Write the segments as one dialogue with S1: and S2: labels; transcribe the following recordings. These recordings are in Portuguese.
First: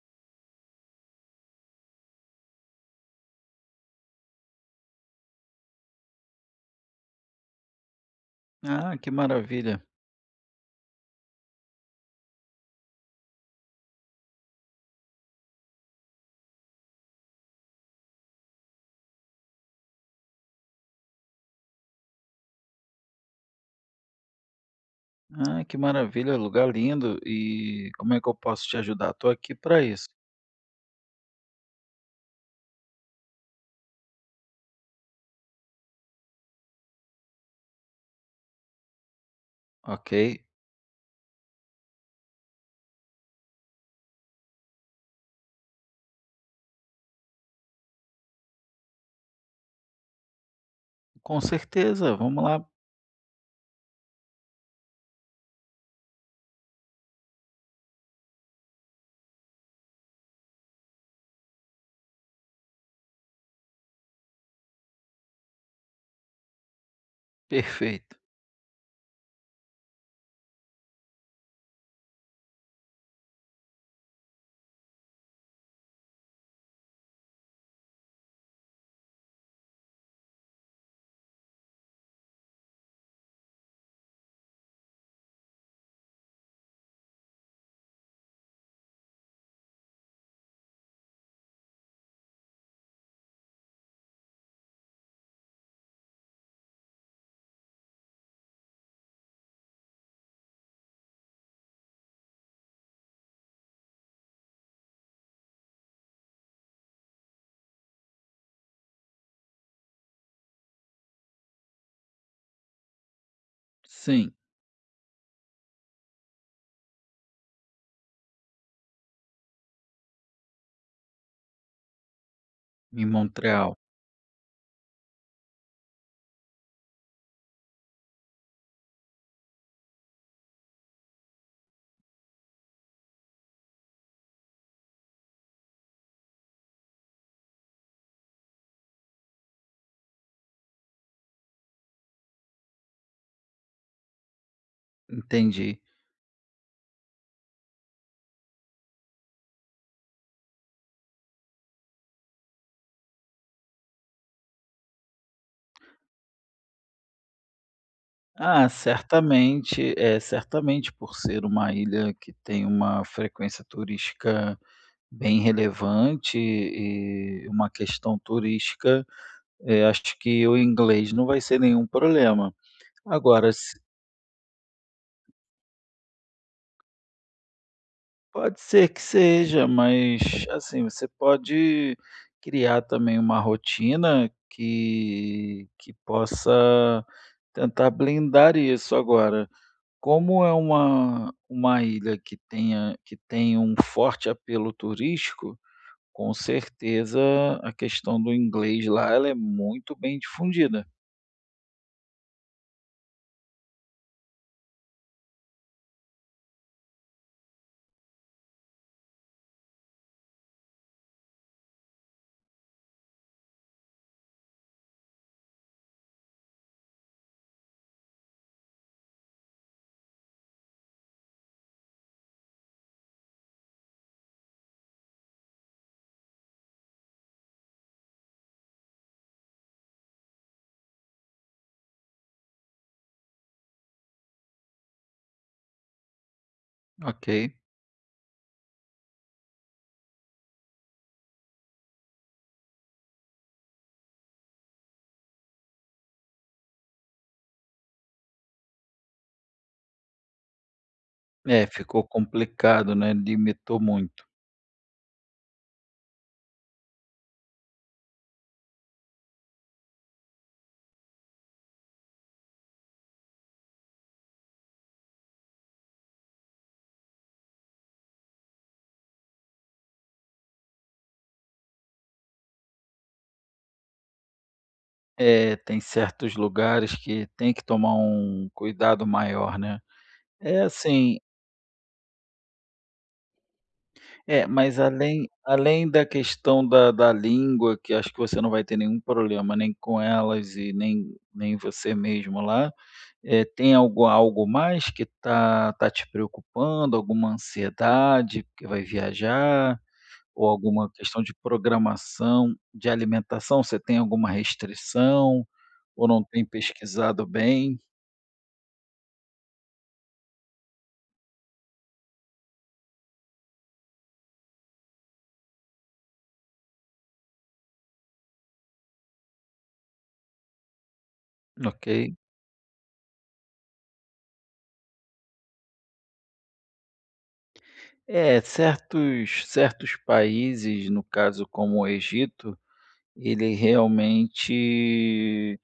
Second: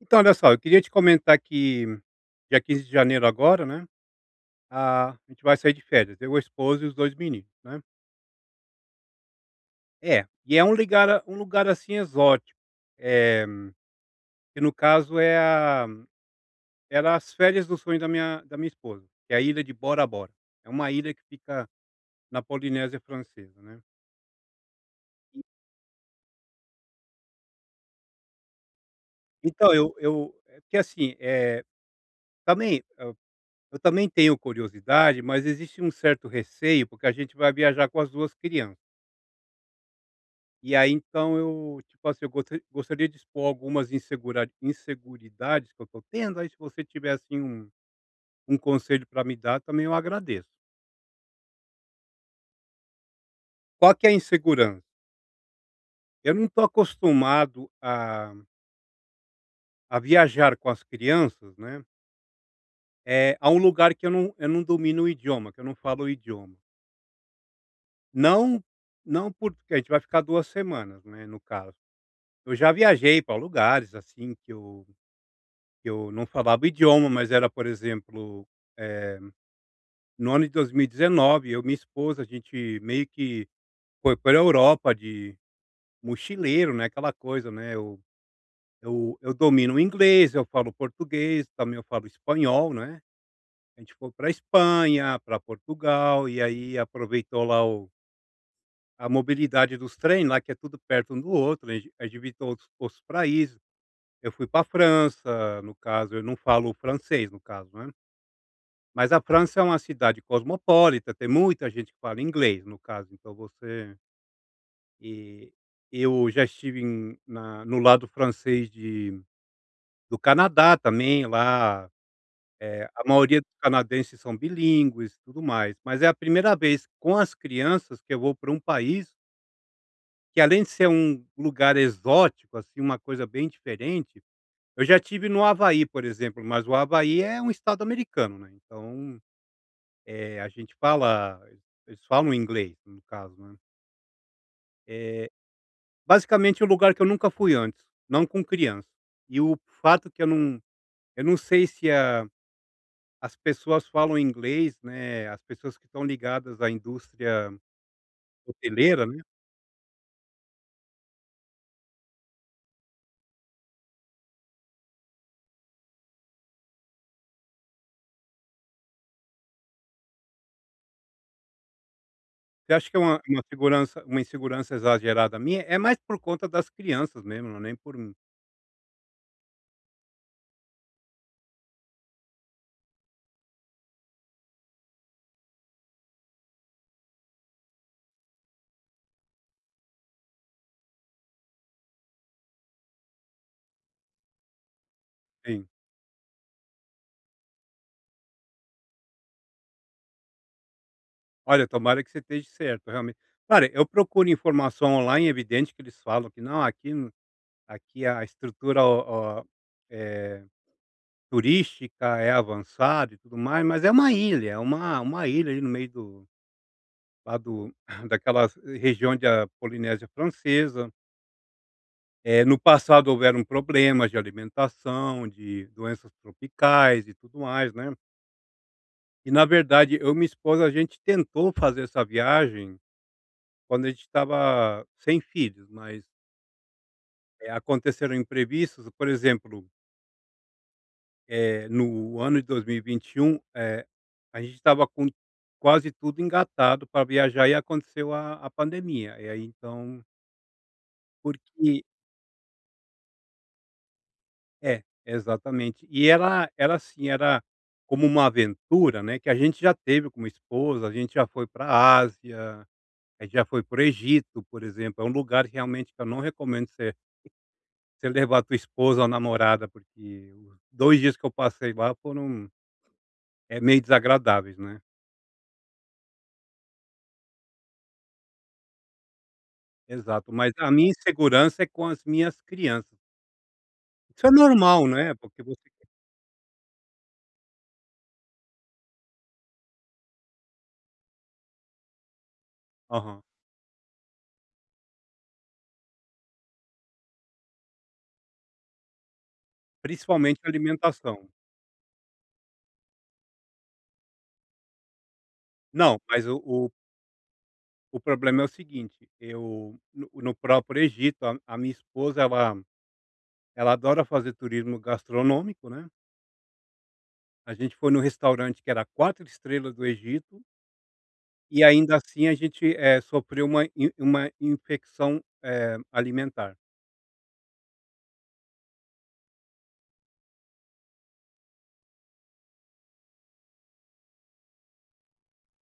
S1: Então, olha só, eu queria te comentar que dia 15 de janeiro agora, né, a gente vai sair de férias, eu, a esposa e os 2 meninos, né.
S2: Ah, que maravilha.
S1: É, e é um ligar um lugar, assim, exótico, eh, que no caso é a era as férias do sonho da minha esposa, que é a ilha de Bora Bora. É uma ilha que fica na Polinésia Francesa, né. E-
S2: Ah, que maravilha, lugar lindo. E como é que eu posso te ajudar? Estou aqui
S1: Então
S2: para
S1: eu
S2: isso,
S1: eu é porque, assim, também eu também tenho curiosidade, mas existe um certo receio, porque a gente vai viajar com as 2 crianças.
S2: ok?
S1: E aí então eu, tipo assim, eu gostaria de expor algumas insegura inseguridades que eu estou tendo, aí se você tiver, assim, um um conselho para me dar também eu agradeço.
S2: Com certeza, vamos lá.
S1: Qual que é a insegurança? Eu não estou acostumado a viajar com as crianças, né, é a um lugar que eu não domino o idioma, que eu não falo o idioma.
S2: Perfeito.
S1: Não não porque a gente vai ficar 2 semanas, né, no caso. Eu já viajei para lugares, assim, que eu não falava o idioma, mas era, por exemplo, eh no ano de 2019, eu e minha esposa, a gente meio que foi para a Europa de mochileiro, né, aquela coisa, né, eu domino o inglês, eu falo português, também eu falo espanhol, né. A gente foi para Espanha, para Portugal, e aí aproveitou lá o a mobilidade dos trens, lá, que é tudo perto um do outro, né? A gente visitou outros países. Eu fui para França, no caso, eu não falo francês, no caso, né. Mas a França é uma cidade cosmopolita, tem muita gente que fala inglês, no caso, então você
S2: Sim,
S1: e eu já estive em na no lado francês de do Canadá também, lá,
S2: em
S1: a maioria dos
S2: Montreal.
S1: canadenses são bilíngues, e tudo mais. Mas é a primeira vez com as crianças que eu vou para um país que além de ser um lugar exótico, assim, uma coisa bem diferente, eu já tive no Havaí, por exemplo, mas o Havaí é um estado americano, né, então Eh, a gente fala eles falam inglês, no caso, né. é
S2: Entendi.
S1: Basicamente é um lugar que eu nunca fui antes, não com criança. E o fato que eu não sei se a as pessoas falam inglês, né, as pessoas que estão ligadas à indústria
S2: Ah,
S1: hoteleira, né.
S2: certamente, é certamente por ser uma ilha que tem uma frequência turística bem relevante e uma questão turística, acho que o inglês não vai ser nenhum problema.
S1: Você acha que é uma
S2: Agora,
S1: segurança uma insegurança exagerada minha? É mais por conta das crianças mesmo, não é nem por mim.
S2: pode ser que seja, mas assim, você pode criar também uma rotina que possa tentar blindar isso. Agora, como é uma ilha que tem um forte apelo turístico,
S1: Sim.
S2: com certeza a questão do inglês lá ela é muito bem difundida.
S1: Olha, tomara que você esteja certo, realmente. Claro, eu procuro informação online, é evidente que eles falam que: "Não, aqui". Aqui a estrutura eh, turística é avançada e tudo mais, mas é uma ilha, é uma ilha ali no meio do lá do daquela região onde Polinésia Francesa. No passado houveram problemas de alimentação, de doenças tropicais e tudo mais, né. E na verdade eu e minha esposa, a gente tentou fazer essa viagem quando a gente estava sem filhos, mas,
S2: Ok.
S1: aconteceram imprevistos, por exemplo. No ano de 2021, a gente estava com quase tudo engatado para viajar e aconteceu a pandemia. E aí então
S2: É,
S1: porque
S2: ficou complicado, né, limitou muito.
S1: é, exatamente. E era era assim, era como uma aventura, né, que a gente já teve como minha esposa, a gente já foi para a Ásia, a gente já foi para o Egito, por exemplo. É um lugar que realmente que eu não recomendo você levar a tua esposa ou namorada, porque os 2 dias que eu passei lá foram, é meio desagradáveis, né.
S2: É, tem certos lugares que tem que tomar um cuidado maior, né.
S1: Exato, mas
S2: É
S1: a minha
S2: assim,
S1: insegurança é com as minhas crianças. Isso é
S2: é, mas
S1: normal, né,
S2: além
S1: porque você
S2: além da questão da língua, que acho que você não vai ter nenhum problema nem com elas e nem você mesmo lá,
S1: aham.
S2: é tem algo, algo mais que tá te preocupando? Alguma ansiedade porque vai viajar?
S1: Principalmente
S2: Ou alguma questão
S1: alimentação.
S2: de programação, de alimentação, você tem alguma restrição
S1: Não,
S2: ou não
S1: mas o
S2: tem
S1: o
S2: pesquisado bem?
S1: o problema é o seguinte, eu no próprio Egito, a minha esposa ela adora fazer turismo gastronômico, né, a gente foi num restaurante que era 4 estrelas do Egito, e ainda
S2: Ok.
S1: assim a gente, sofreu uma in uma infecção, alimentar.
S2: É, certos países, no caso como o Egito, ele realmente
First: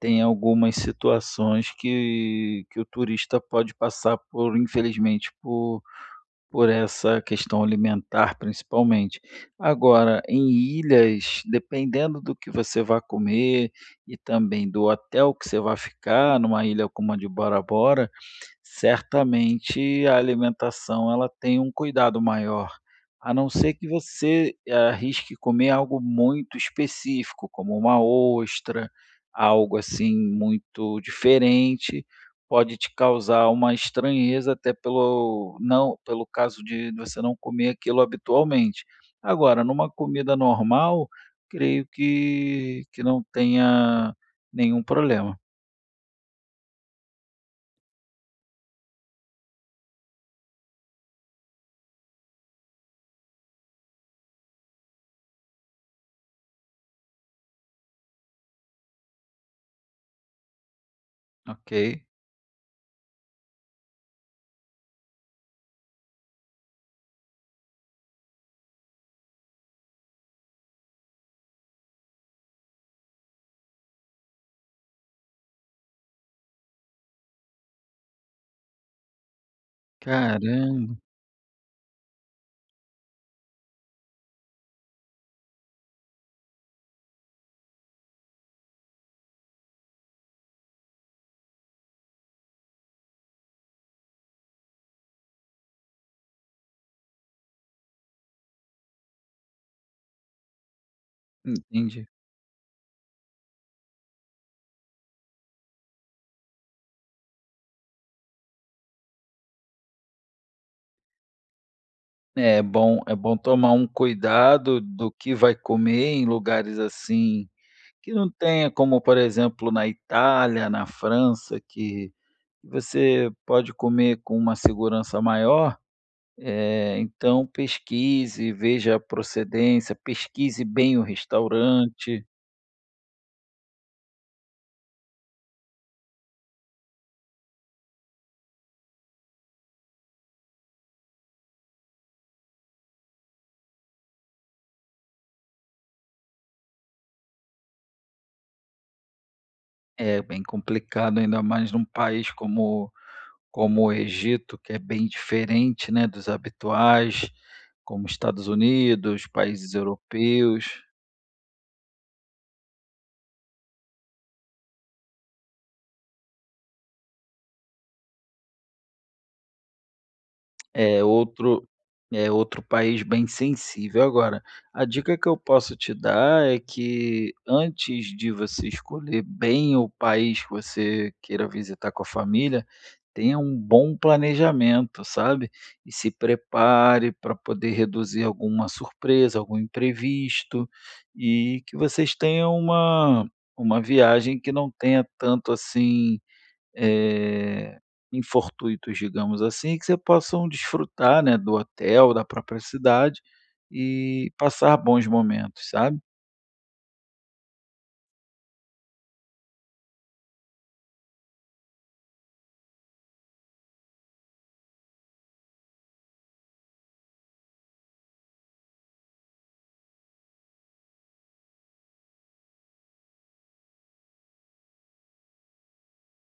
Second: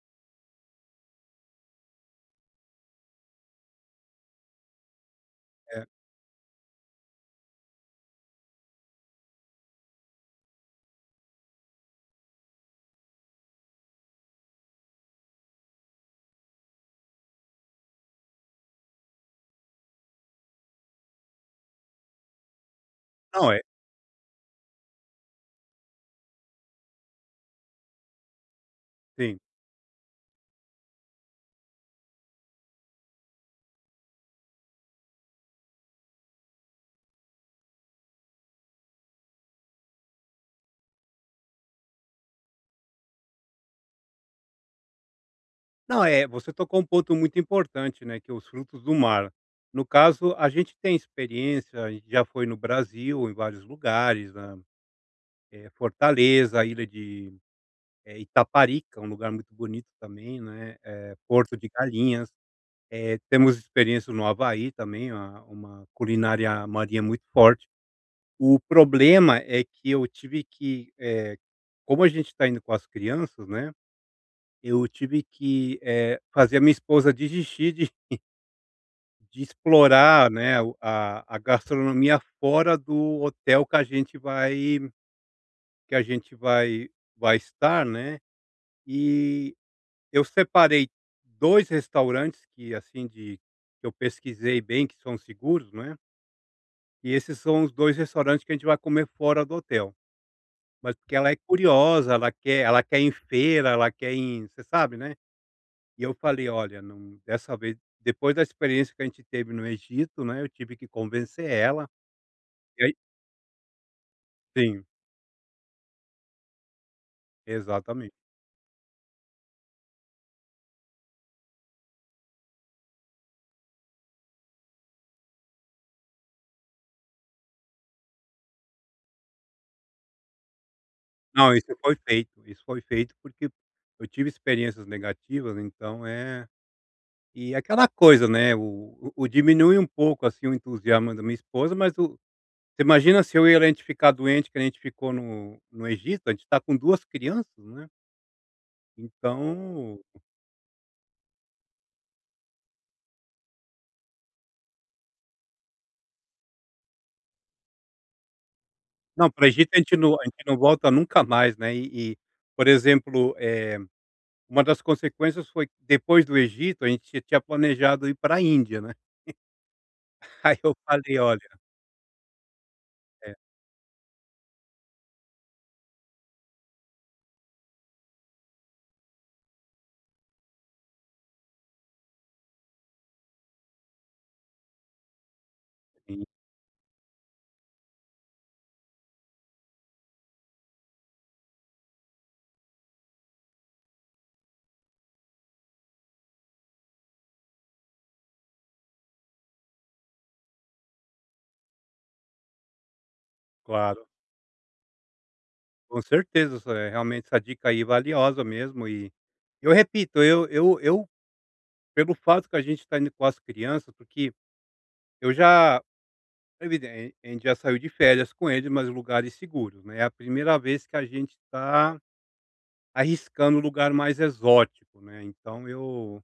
S2: tem algumas situações que o turista pode passar por, infelizmente,
S1: É.
S2: por essa questão alimentar, principalmente. Agora, em ilhas, dependendo do que você vai comer e também do hotel que você vai ficar, numa ilha como a de Bora Bora, certamente a alimentação ela tem um cuidado maior, a não
S1: Não, é
S2: ser que você arrisque comer algo muito específico, como uma ostra,
S1: sim.
S2: algo assim muito diferente, pode te causar uma estranheza até pelo não pelo caso de você não comer aquilo habitualmente. Agora, numa comida normal, creio que não tenha nenhum problema,
S1: Não, é, você tocou um ponto muito importante, né, que é os frutos do mar. No caso, a gente tem experiência, a gente já foi no Brasil, em vários lugares, né, Fortaleza, a ilha de Itaparica, um lugar muito bonito também, né, Porto de
S2: ok?
S1: Galinhas. Temos experiência no Havaí também, uma culinária marinha muito forte. O problema é que eu tive que, como a gente está indo com as crianças, né, eu tive que fazer a minha esposa desistir de explorar, né,
S2: Caramba,
S1: a gastronomia fora do hotel que a gente vai estar, né. E eu separei 2 restaurantes que, assim, de que eu pesquisei bem, que são seguros, né, e esses são os dois restaurantes que a gente vai comer fora do hotel. Mas porque ela é
S2: entendi.
S1: curiosa, ela quer ir em feira, ela quer ir em você sabe, né. E eu falei: "Olha, não dessa vez", depois da experiência que a gente teve no Egito, né, eu tive que convencer ela.
S2: É
S1: E aí
S2: bom é bom tomar um cuidado
S1: sim,
S2: do que vai comer em lugares, assim, que
S1: exatamente.
S2: não tenha, como, por exemplo, na Itália, na França, que você pode comer com uma segurança maior. Então pesquise, veja a procedência, pesquise bem o
S1: Não,
S2: restaurante.
S1: isso foi feito porque eu tive experiências negativas, então é e aquela coisa, né, o diminui um pouco, assim, o entusiasmo da minha esposa, mas o você imagina se eu e ela, a gente ficar doente, que a gente ficou no Egito, a gente está com 2 crianças, né, então
S2: É bem complicado, ainda mais num país como o Egito, que é bem diferente, né, dos habituais, como Estados Unidos,
S1: não, para o Egito
S2: países
S1: a gente não
S2: europeus.
S1: volta nunca mais, né, e, por exemplo, uma das consequências foi que depois do Egito, a gente tinha planejado ir para a Índia, né, aí eu
S2: É
S1: falei: "Olha". É.
S2: outro é outro país bem sensível. Agora, a dica que eu posso te dar é que, antes de você escolher bem o país que você queira visitar com a família, tenha um bom planejamento, sabe? E se
S1: Sim,
S2: prepare para poder reduzir alguma surpresa, algum imprevisto, e que vocês tenham uma viagem que não tenha tanto assim, eh, infortuitos, digamos assim, que você possam desfrutar, né, do hotel, da própria cidade
S1: claro.
S2: e passar bons momentos, sabe?
S1: Com certeza, isso é realmente, essa dica aí é valiosa mesmo e eu repito, eu pelo fato que a gente está indo com as crianças, porque eu já evidente, a gente já saiu de férias com eles, mas em lugares seguros, né, é a primeira vez que a gente está arriscando um lugar mais exótico, né, então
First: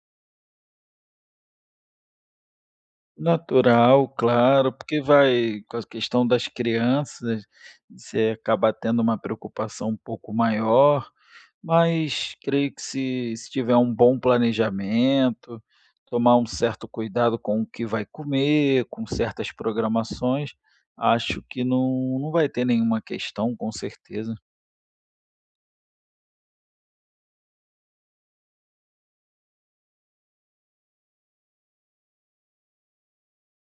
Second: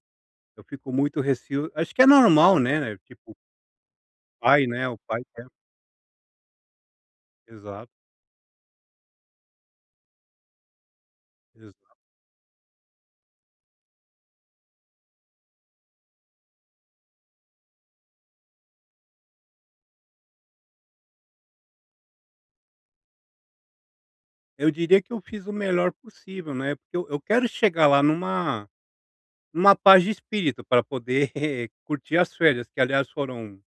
S1: eu fico muito receio, acho que é normal, né, né? Tipo o
S2: Natural,
S1: pai,
S2: claro,
S1: né, o
S2: porque
S1: pai
S2: vai com a questão das crianças,
S1: exato,
S2: você acaba tendo uma preocupação um pouco maior,
S1: exato.
S2: mas creio que se tiver um bom planejamento, tomar um certo cuidado com o que vai comer, com certas programações, acho que não vai ter nenhuma questão, com certeza.
S1: Eu diria que eu fiz o melhor possível, né, porque eu quero chegar lá numa uma paz de espírito para poder curtir as férias, que aliás foram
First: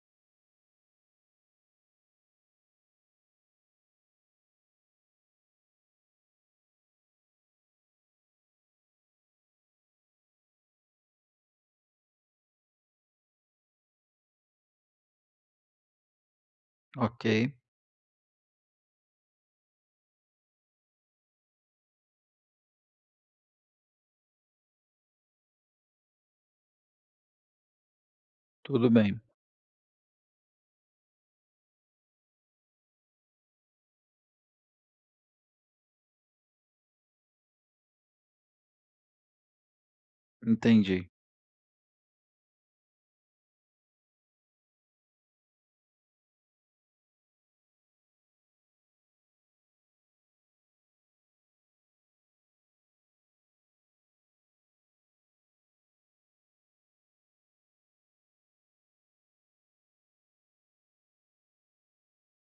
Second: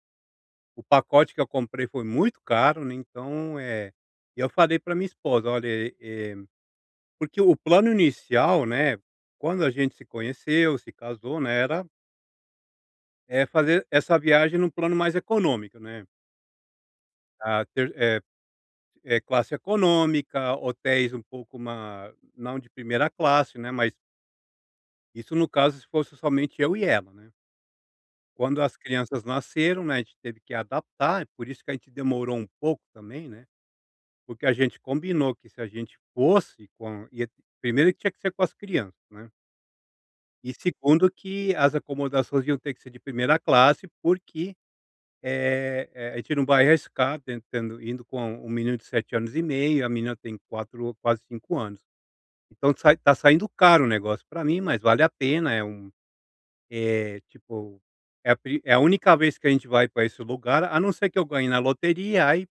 S1: o pacote que eu comprei foi muito caro, né, então, é e eu falei para minha esposa: "Olha, eh", porque o plano inicial, né, quando a gente se conheceu, se casou, né, era, é fazer essa viagem num plano mais econômico, né,
S2: Ok,
S1: a ter é é, classe econômica, hotéis um pouco uma não de primeira classe, né, mas isso no caso se fosse somente eu e ela, né. Quando as
S2: tudo bem,
S1: crianças nasceram, né, a gente teve que adaptar, é por isso que a gente demorou um pouco também, né, porque a gente combinou que se a gente fosse com ia primeiro que tinha que ser com as crianças, né, e segundo
S2: entendi.
S1: que as acomodações iam ter que ser de primeira classe, porque, a gente não vai arriscar tendo indo com um menino de 7 anos e meio, a menina tem 4, quase 5 anos. Então sai tá saindo caro o negócio para mim, mas vale a pena, é um Eh, tipo, é a pri é a única vez que a gente vai para esse lugar, a não ser que eu ganhe na loteria, aí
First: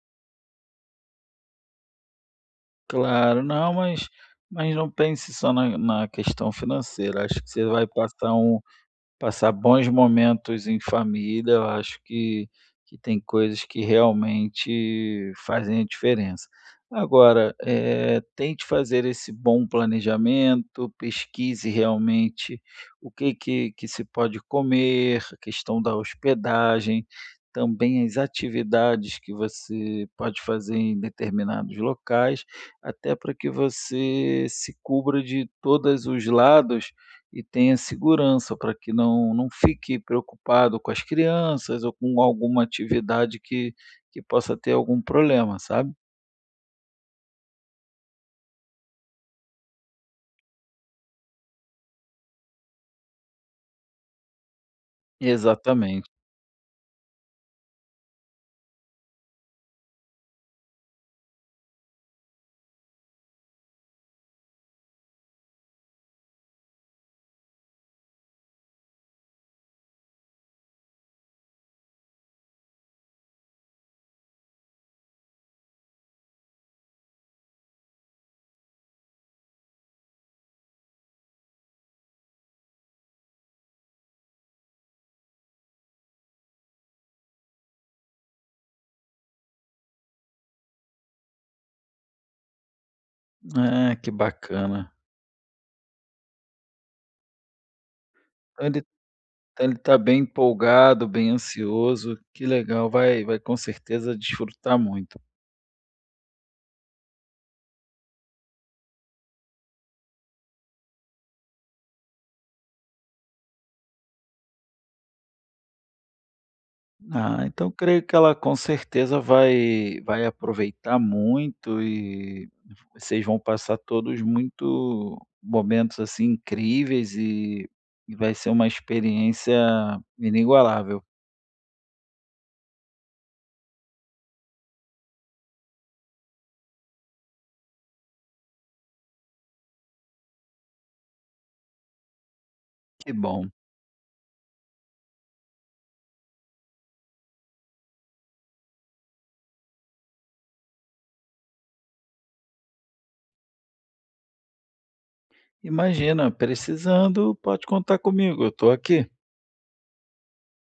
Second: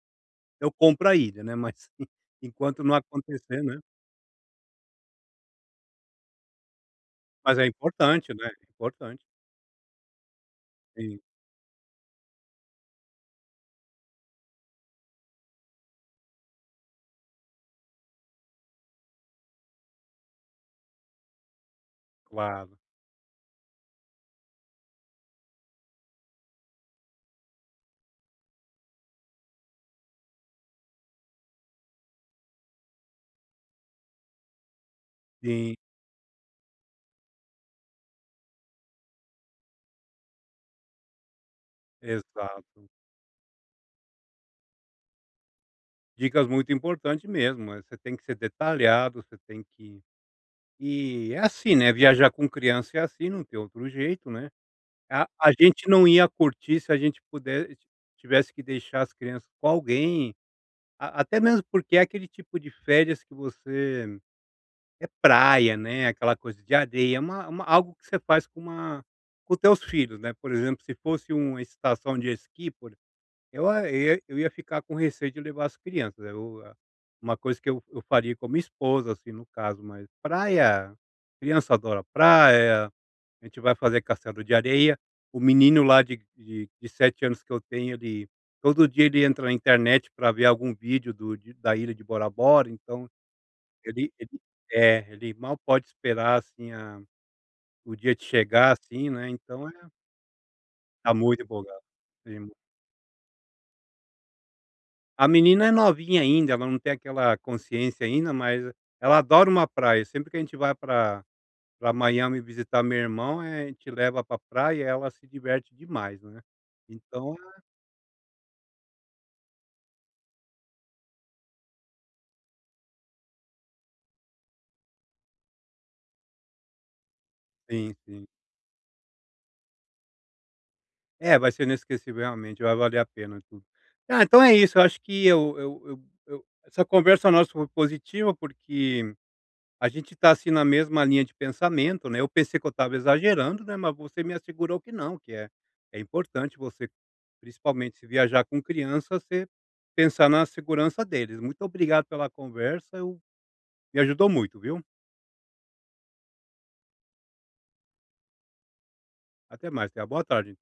S1: eu compro a ilha, né, mas enquanto não
S2: Claro,
S1: acontecer,
S2: não,
S1: né.
S2: mas não pense só na questão financeira, acho que
S1: Mas
S2: você
S1: é
S2: vai
S1: importante,
S2: passar
S1: né,
S2: um.
S1: é importante.
S2: Passar bons momentos em
S1: Sim,
S2: família, eu acho que tem coisas que realmente fazem a diferença. Agora, tente fazer esse bom planejamento, pesquise realmente
S1: claro.
S2: o que se pode comer, a questão da hospedagem, também as atividades que você pode fazer em determinados locais, até para que você se cubra de
S1: Sim,
S2: todos os lados e tenha segurança para que não fique preocupado com as crianças ou com
S1: exato.
S2: alguma atividade que possa ter algum problema, sabe.
S1: Dicas muito importantes mesmo, você tem que ser detalhado, você tem que e é assim, né, viajar com criança é assim, não tem outro jeito, né. A gente não
S2: Exatamente.
S1: ia curtir se a gente pudesse tivesse que deixar as crianças com alguém. A até mesmo porque é aquele tipo de férias que você é praia, né, aquela coisa de areia, é uma algo que você faz com teus filhos, né, por exemplo, se fosse uma estação de esqui por eu a eu ia ficar com receio de levar as crianças, né, eu a uma coisa que eu faria com a minha esposa, assim, no caso, mas praia criança adora praia, a gente vai fazer castelo de areia. O menino lá de 7 anos que eu tenho, ele todo dia ele entra na internet para ver algum vídeo do de da ilha de Bora Bora, então
S2: Ah, que
S1: ele
S2: bacana.
S1: é, ele mal pode esperar, assim, a o dia de
S2: Então
S1: chegar,
S2: ele
S1: assim, né,
S2: então
S1: então é
S2: ele está bem empolgado,
S1: tá
S2: bem
S1: muito empolgado.
S2: ansioso, que
S1: Sim.
S2: legal, vai, vai com certeza desfrutar muito.
S1: A menina é novinha ainda, ela não tem aquela consciência ainda, mas ela adora uma praia. Sempre que a gente vai para Miami visitar meu irmão, a gente leva para praia e ela se diverte demais, né. Então
S2: Ah, então creio que ela com certeza vai, vai aproveitar muito e vocês vão passar todos muito momentos, assim, incríveis
S1: sim,
S2: e
S1: sim.
S2: vai ser uma experiência inigualável.
S1: É, vai ser inesquecível realmente, vai valer a pena tudo. Ah, então é isso, eu acho que eu essa conversa nossa foi positiva, porque a gente está assim, na mesma linha de pensamento, né, eu pensei que eu estava
S2: Que bom.
S1: exagerando, né, mas você me assegurou que não, que é é importante você, principalmente se viajar com criança, você pensar na segurança deles. Muito obrigado pela conversa, eu me ajudou muito, viu.
S2: Imagina, precisando, pode contar comigo, eu estou aqui.
S1: Até mais, tenha boa tarde.